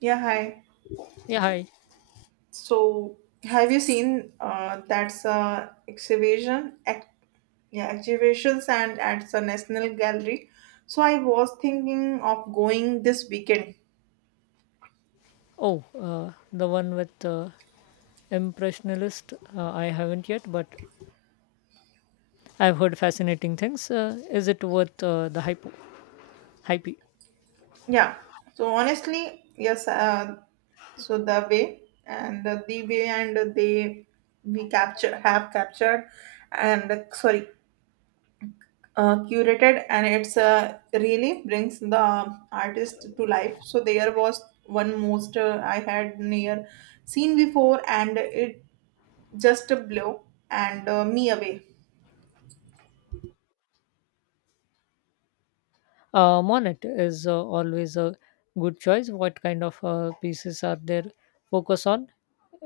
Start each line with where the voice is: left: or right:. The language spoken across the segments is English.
right: Yeah, hi.
left: Yeah, hi.
right: So, have you seen that's exhibition ex- yeah, exhibitions and at the National Gallery? So, I was thinking of going this weekend.
left: Oh, the one with Impressionist. I haven't yet, but I've heard fascinating things. Is it worth the hype? Hype.
right: Yeah. So, honestly, yes. So the way and the way and they we capture have captured and sorry curated and it's really brings the artist to life. So there was one most I had near seen before and it just blew and me away.
left: Monet is always a good choice. What kind of pieces are there focus on?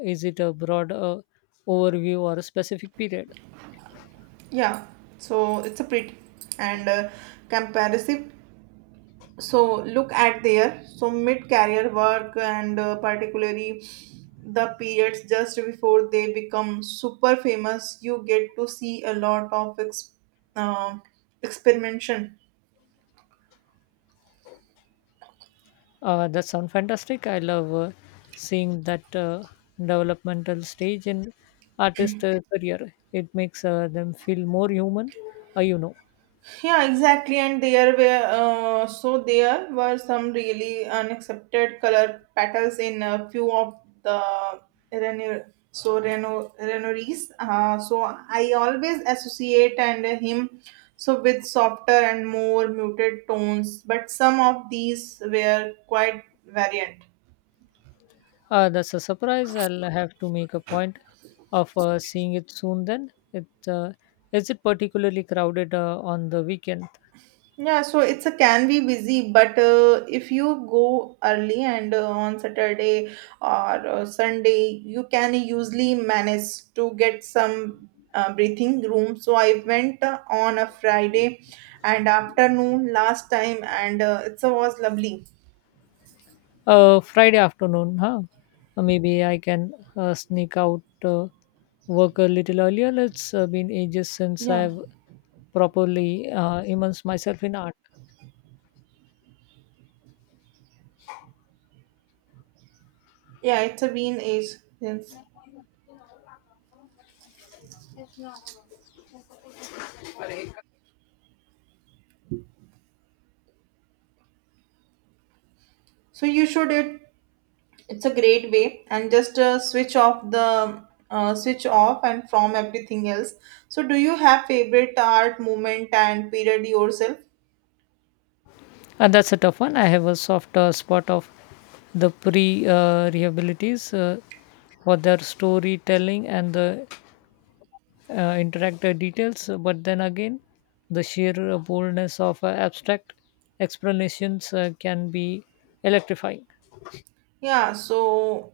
left: Is it a broad overview or a specific period?
right: Yeah, so it's a pretty and comparative, so look at there so mid career work and particularly the periods just before they become super famous. You get to see a lot of uh, experimentation.
left: That sounds fantastic. I love seeing that developmental stage in artist career. It makes them feel more human. Uh, you know,
right: Yeah, exactly. And there were so there were some really unaccepted color patterns in a few of the Reno, Reno Renoirs. So I always associate and him so with softer and more muted tones, but some of these were quite variant.
left: that's a surprise. I'll have to make a point of seeing it soon. Then it is it particularly crowded on the weekend?
right: Yeah, so it's a can be busy, but if you go early and on Saturday or Sunday, you can usually manage to get some breathing room. So I went on a Friday and afternoon last time, and it was lovely.
left: Friday afternoon, huh? Maybe I can sneak out. Work a little earlier. It's been ages since
right: Yeah,
left: I've properly immersed myself in art.
right: yeah, it's a been age since. So you should it it's a great way and just switch off the switch off and from everything else. So do you have favorite art movement and period yourself?
left: And that's a tough one. I have a soft spot of the pre rehabilities for their storytelling and the interactive details. But then again, the sheer boldness of abstract explanations can be electrifying.
right: Yeah, so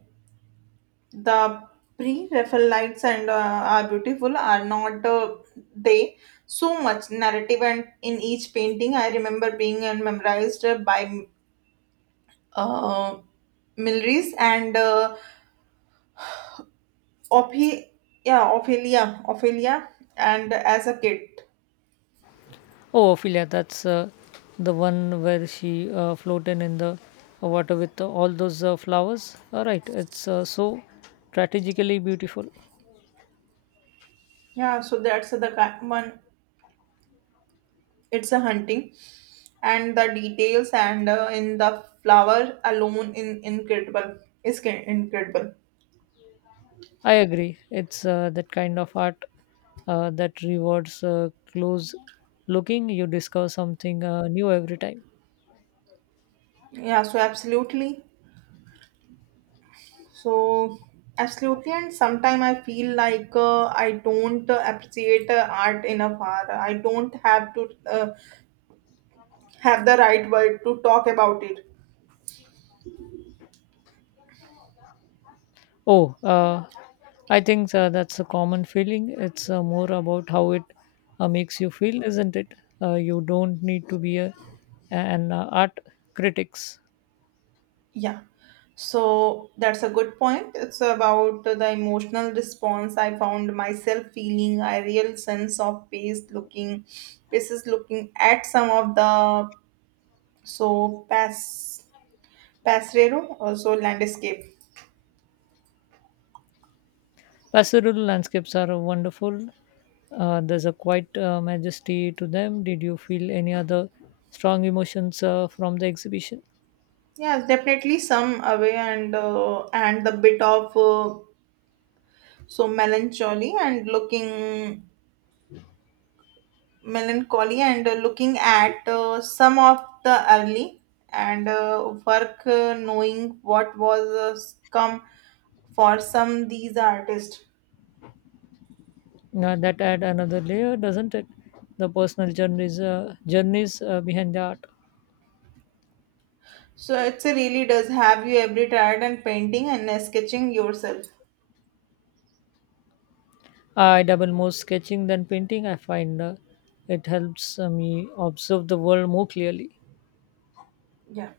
right: the pre Raphaelites and are beautiful are not they so much narrative and in each painting I remember being and memorized by uh, Milris and Ophi, yeah, Ophelia, and as a kid.
left: Oh, Ophelia, that's the one where she floated in the water with all those flowers. All right, it's so strategically beautiful.
right: Yeah, so that's the one. It's a hunting, and the details and in the flower alone in incredible incredible.
left: I agree. It's that kind of art that rewards close looking. You discover something new every time.
right: Yeah, so absolutely, so and sometime I feel like I don't appreciate art enough. Or I don't have to have the right word to talk about it.
left: Oh, I think that's a common feeling. It's more about how it makes you feel, isn't it? You don't need to be a, an art critics.
right: Yeah. So that's a good point. It's about the emotional response. I found myself feeling a real sense of paces looking at some of the so passerero also landscape.
left: Pastoral landscapes are wonderful. There's a quite majesty to them. Did you feel any other strong emotions from the exhibition?
right: Yes, definitely some away and the bit of so melancholy and looking at some of the early and work knowing what was come for some these artists.
left: Now that add another layer, doesn't it? The personal journeys behind the art.
right: So it's a really does, have you every tired and painting and sketching yourself?
left: I double more sketching than painting. I find it helps me observe the world more clearly.
right: Yeah,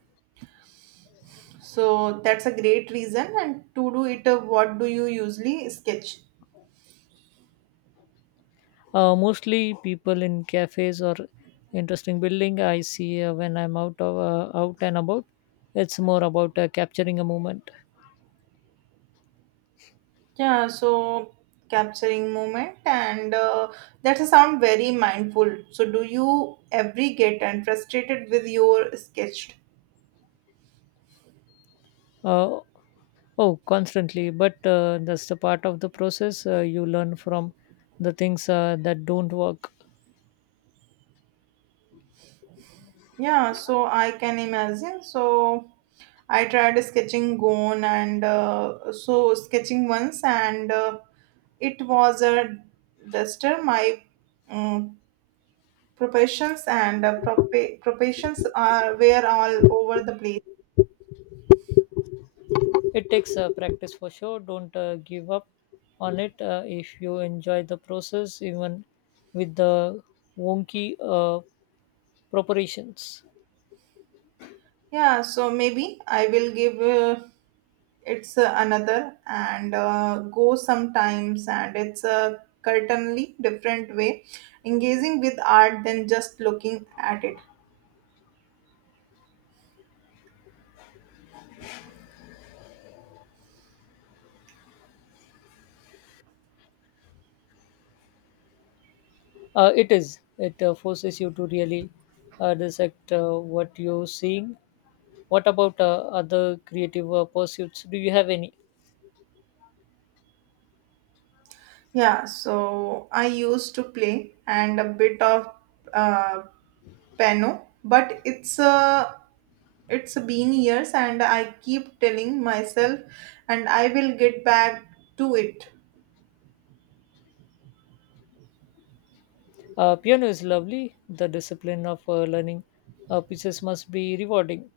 right: so that's a great reason and to do it. Uh, what do you usually sketch?
left: Mostly people in cafes or interesting building I see when I'm out of, out and about. It's more about capturing a moment.
right: Yeah, so capturing moment and that's a sound very mindful. So do you every get and frustrated with your sketch?
left: Uh, oh, constantly, but that's the part of the process. You learn from the things that don't work.
right: Yeah, so I can imagine. So I tried sketching gone and so sketching once and it was a duster. My um, proportions and proportions are were all over the place.
left: It takes practice for sure. Don't give up on it. If you enjoy the process, even with the wonky preparations,
right: Yeah, so maybe I will give it's another and go sometimes and it's a certainly different way engaging with art than just looking at it.
left: it is. It forces you to really dissect what you're seeing. What about other creative pursuits? Do you have any?
right: Yeah, so I used to play and a bit of uh, piano, but it's been years, and I keep telling myself, and I will get back to it.
left: Piano is lovely. The discipline of learning pieces must be rewarding.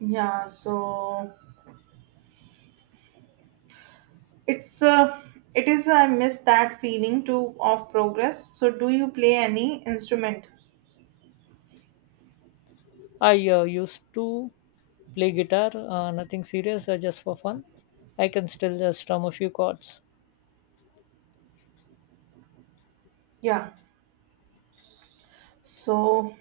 right: Yeah, so it's uh, it is I miss that feeling too of progress. So do you play any instrument?
left: I used to play guitar, nothing serious, just for fun. I can still strum a few chords.
right: Yeah, so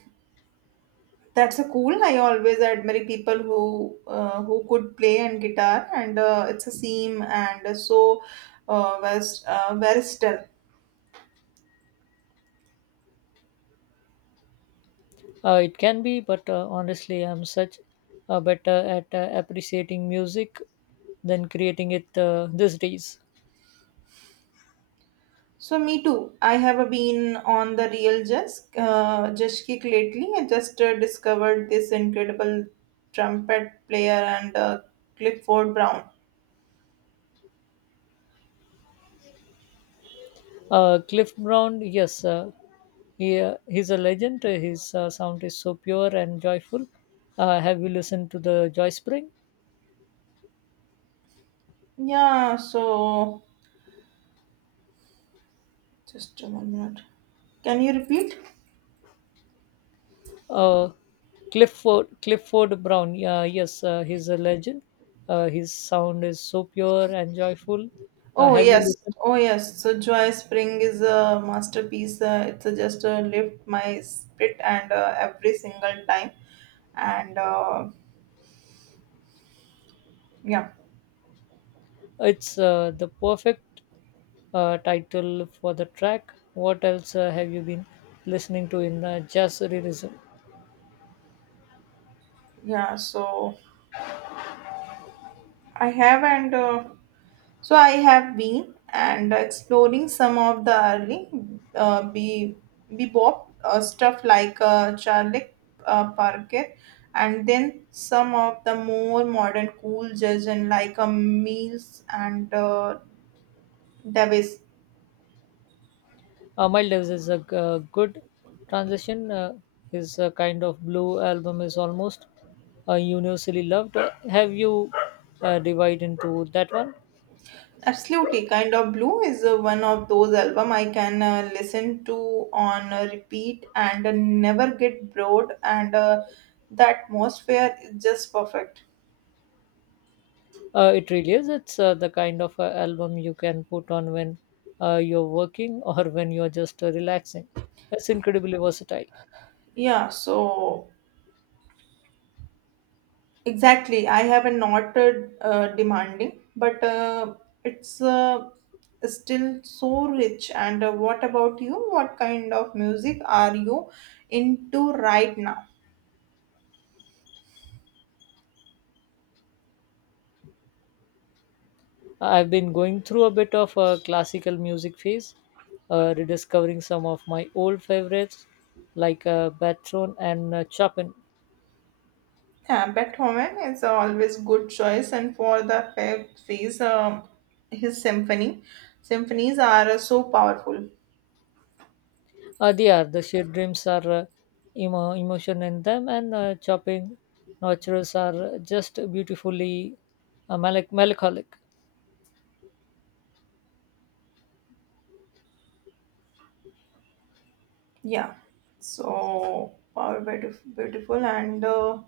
right: that's a cool. I always admire people who could play and guitar, and it's a seam and so versatile.
left: It can be, but honestly, I'm such better at appreciating music than creating it these days.
right: So me too. I have been on the real jazz kick lately. I just discovered this incredible trumpet player and Clifford Brown.
left: Cliff Brown, yes, he's a legend. His sound is so pure and joyful. Have you listened to the Joy Spring?
right: Yeah. So just 1 minute. Can you repeat?
left: uh, Clifford Brown. Yeah, yes, he's a legend. His sound is so pure and joyful.
right: Oh
left: Have you
right: yes,
left: listened?
right: oh yes. So Joy Spring is a masterpiece. It's just lift my spirit and every single time, and yeah,
left: It's the perfect title for the track. What else have you been listening to in jazz realism?
right: yeah. So I have and I have been and exploring some of the early be bebop stuff like Charlie Parker, and then some of the more modern cool jazz and like Mills and Davis.
left: Miles Davis is a good transition. His kind of blue album is almost universally loved. Have you divided into that one?
right: Absolutely, Kind of Blue is one of those album I can listen to on repeat and never get bored, and the atmosphere is just perfect.
left: It really is. It's the kind of album you can put on when you're working or when you're just relaxing. It's incredibly versatile.
right: Yeah, so exactly, I have a not demanding, but it's still so rich. And what about you? What kind of music are you into right now?
left: I've been going through a bit of a classical music phase, rediscovering some of my old favorites like Batron and Chopin.
right: Yeah, Beethoven is always good choice, and for the fifth phase, his symphony, symphonies are so powerful.
left: They are the shared dreams are emotion in them, and Chopin nocturnes are just beautifully melancholic.
right: Yeah, so power beautiful, and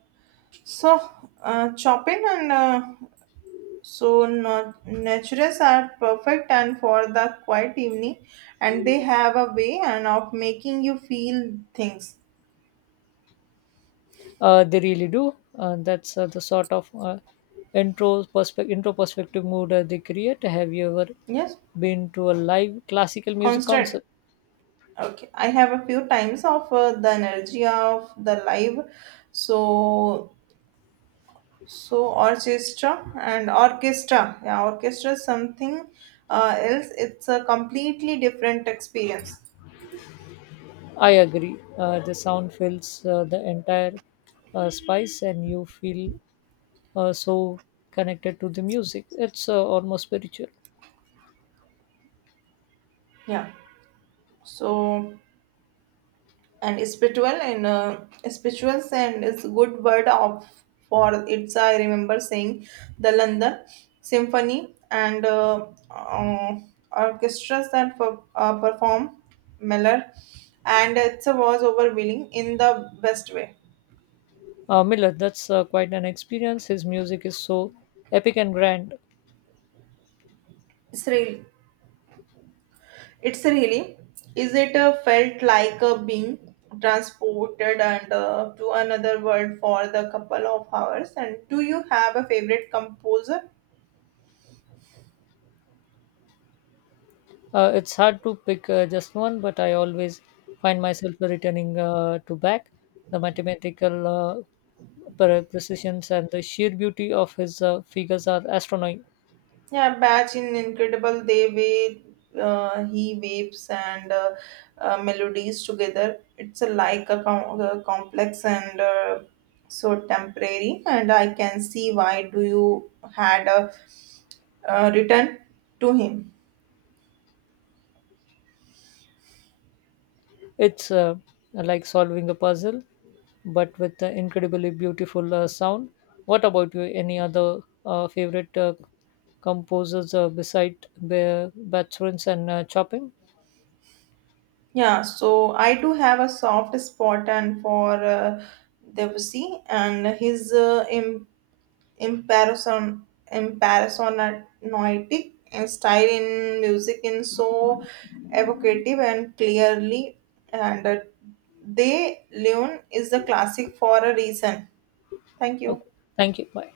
right: so Chopin and so natures are perfect, and for the quiet evening, and they have a way and of making you feel things.
left: They really do. That's the sort of intro perspective mood they create. Have you ever
right: Yes,
left: been to a live classical music
right: constant.
left: concert?
right: Okay, I have a few times of the energy of the live, so orchestra. Yeah, orchestra is something else. It's a completely different experience.
left: I agree. The sound fills the entire space, and you feel so connected to the music. It's almost spiritual.
right: Yeah. So and spiritual and it's a good word of for it's I remember saying the london symphony and uh, orchestras that perform Miller, and it was overwhelming in the best way.
left: Miller, that's quite an experience. His music is so epic and grand.
right: It's really it's really is it felt like being transported and to another world for the couple of hours. And do you have a favorite composer?
left: It's hard to pick just one, but I always find myself returning to Bach. The mathematical precisions and the sheer beauty of his figures are astronomical.
right: Yeah, Batch in incredible they way he waves and melodies together. It's a, like a, a complex and so temporary, and I can see why do you had a written to him.
left: It's like solving a puzzle, but with the incredibly beautiful sound. What about you? Any other favorite composers beside Beethoven and Chopin?
right: Yeah, so I do have a soft spot and for Debussy and his im- imparison imparsonatic style in music in so evocative and clearly and they leon is the classic for a reason. Thank you.
left: Okay. Thank you. Bye.